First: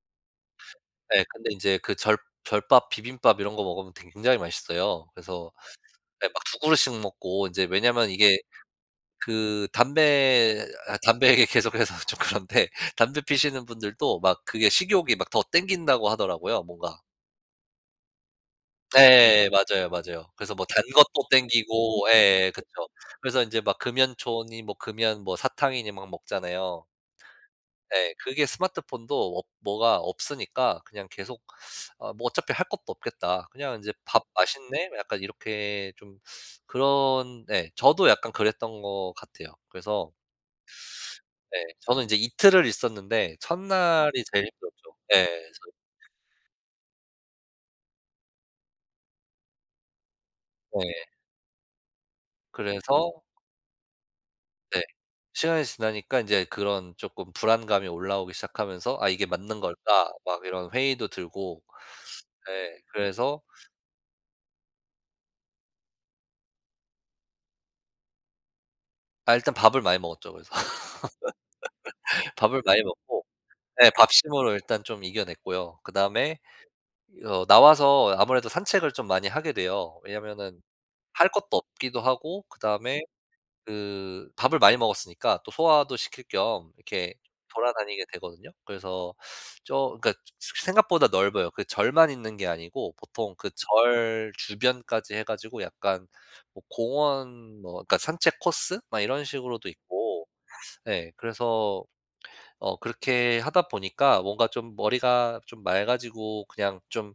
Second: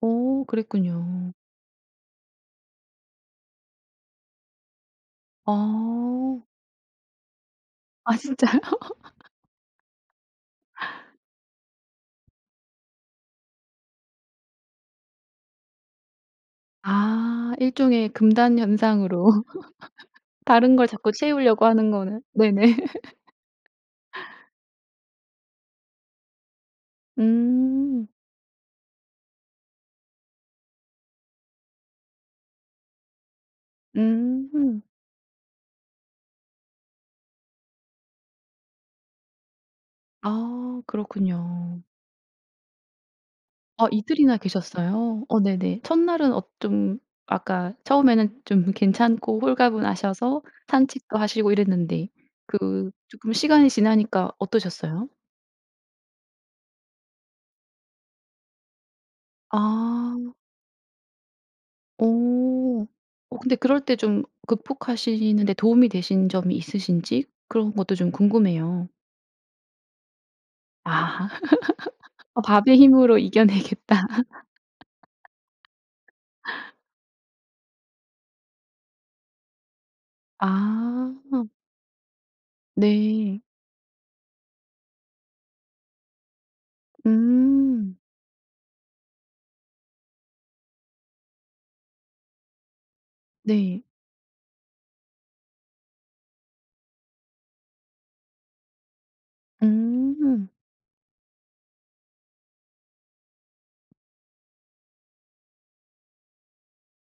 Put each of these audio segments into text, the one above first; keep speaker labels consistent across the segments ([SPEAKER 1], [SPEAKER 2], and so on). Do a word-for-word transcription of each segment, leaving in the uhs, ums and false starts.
[SPEAKER 1] 어
[SPEAKER 2] 네
[SPEAKER 1] 그랬군요.
[SPEAKER 2] 근데 인제 그 절 절밥 비빔밥 이런 거 먹으면 굉장히 맛있어요. 그래서 예 막
[SPEAKER 1] 아.
[SPEAKER 2] 두 그릇씩 먹고 인제 왜냐면
[SPEAKER 1] 아
[SPEAKER 2] 이게
[SPEAKER 1] 진짜요?
[SPEAKER 2] 그 담배 아 담배 얘기 계속해서 좀 그런데 담배 피우시는 분들도 막 그게 식욕이 막 더 당긴다고 하더라고요, 뭔가.
[SPEAKER 1] 아 일종의 금단현상으로
[SPEAKER 2] 예 맞아요, 맞아요. 그래서 뭐
[SPEAKER 1] 다른 걸 자꾸
[SPEAKER 2] 단것도
[SPEAKER 1] 채우려고 하는
[SPEAKER 2] 당기고
[SPEAKER 1] 거네
[SPEAKER 2] 예
[SPEAKER 1] 네네.
[SPEAKER 2] 그쵸. 그래서 인제 막 금연초니 뭐 금연 뭐 사탕이니 막 먹잖아요.
[SPEAKER 1] 음.
[SPEAKER 2] 네. 그게 스마트폰도 없 뭐가 없으니까 그냥 계속 어 뭐 어차피 할 것도 없겠다. 그냥 이제 '밥
[SPEAKER 1] 음.
[SPEAKER 2] 맛있네.' 약간 이렇게 좀 그런 네 저도 약간 그랬던 것 같아요. 그래서
[SPEAKER 1] 아.
[SPEAKER 2] 네.
[SPEAKER 1] 그렇군요.
[SPEAKER 2] 저는 이제 이틀을 있었는데
[SPEAKER 1] 아
[SPEAKER 2] 첫날이
[SPEAKER 1] 이틀이나
[SPEAKER 2] 제일 힘들었죠. 예.
[SPEAKER 1] 계셨어요? 어
[SPEAKER 2] 그래서
[SPEAKER 1] 네네. 첫날은 어 좀 아까 처음에는 좀 괜찮고 홀가분하셔서
[SPEAKER 2] 네.
[SPEAKER 1] 산책도 하시고 이랬는데 그
[SPEAKER 2] 그래서
[SPEAKER 1] 쪼끔 시간이 지나니까
[SPEAKER 2] 네.
[SPEAKER 1] 어떠셨어요?
[SPEAKER 2] 시간이 지나니까 인제 그런 쪼끔 불안감이 올라오기 시작하면서 '아 이게 맞는 걸까.'
[SPEAKER 1] 아.
[SPEAKER 2] 막 이런 회의도 들고. 네
[SPEAKER 1] 어. 어
[SPEAKER 2] 그래서
[SPEAKER 1] 근데 그럴 때 좀 극복하시는 데 도움이 되신 점이 있으신지 그런 것도 좀 궁금해요.
[SPEAKER 2] 아 일단 밥을 많이 먹었죠, 그래서.
[SPEAKER 1] 아. 어
[SPEAKER 2] 밥을
[SPEAKER 1] 밥의
[SPEAKER 2] 많이
[SPEAKER 1] 힘으로
[SPEAKER 2] 먹고 네
[SPEAKER 1] 이겨내겠다.
[SPEAKER 2] 밥심으로 일단 좀 이겨냈고요. 그다음에 어 나와서 아무래도 산책을 좀 많이 하게 돼요. 왜냐면은 할 것도
[SPEAKER 1] 아.
[SPEAKER 2] 없기도 하고 그다음에
[SPEAKER 1] 네.
[SPEAKER 2] 그 밥을 많이 먹었으니까 또 소화도 시킬 겸 이렇게
[SPEAKER 1] 음.
[SPEAKER 2] 돌아다니게 되거든요. 그래서 저 그니까 새 생각보다 넓어요. 그 절만 있는 게 아니고 보통 그
[SPEAKER 1] 네.
[SPEAKER 2] 절 주변까지 해 가지고 약간 뭐 공원 뭐 그러니까 산책 코스 막 이런 식으로도 있고
[SPEAKER 1] 음.
[SPEAKER 2] 예 그래서 어 그렇게 하다 보니까 뭔가 좀 머리가 좀 맑아지고 그냥 좀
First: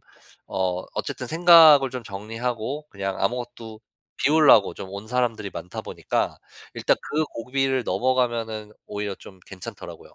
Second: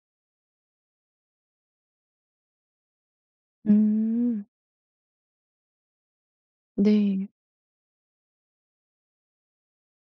[SPEAKER 2] 어 어쨌든 생각을 좀 정리하고 그냥 아무것도
[SPEAKER 1] 음.
[SPEAKER 2] 비우려고 좀 온 사람들이 많다 보니까 일단 그
[SPEAKER 1] 네.
[SPEAKER 2] 고비를 넘어가면은 오히려 좀 괜찮더라고요.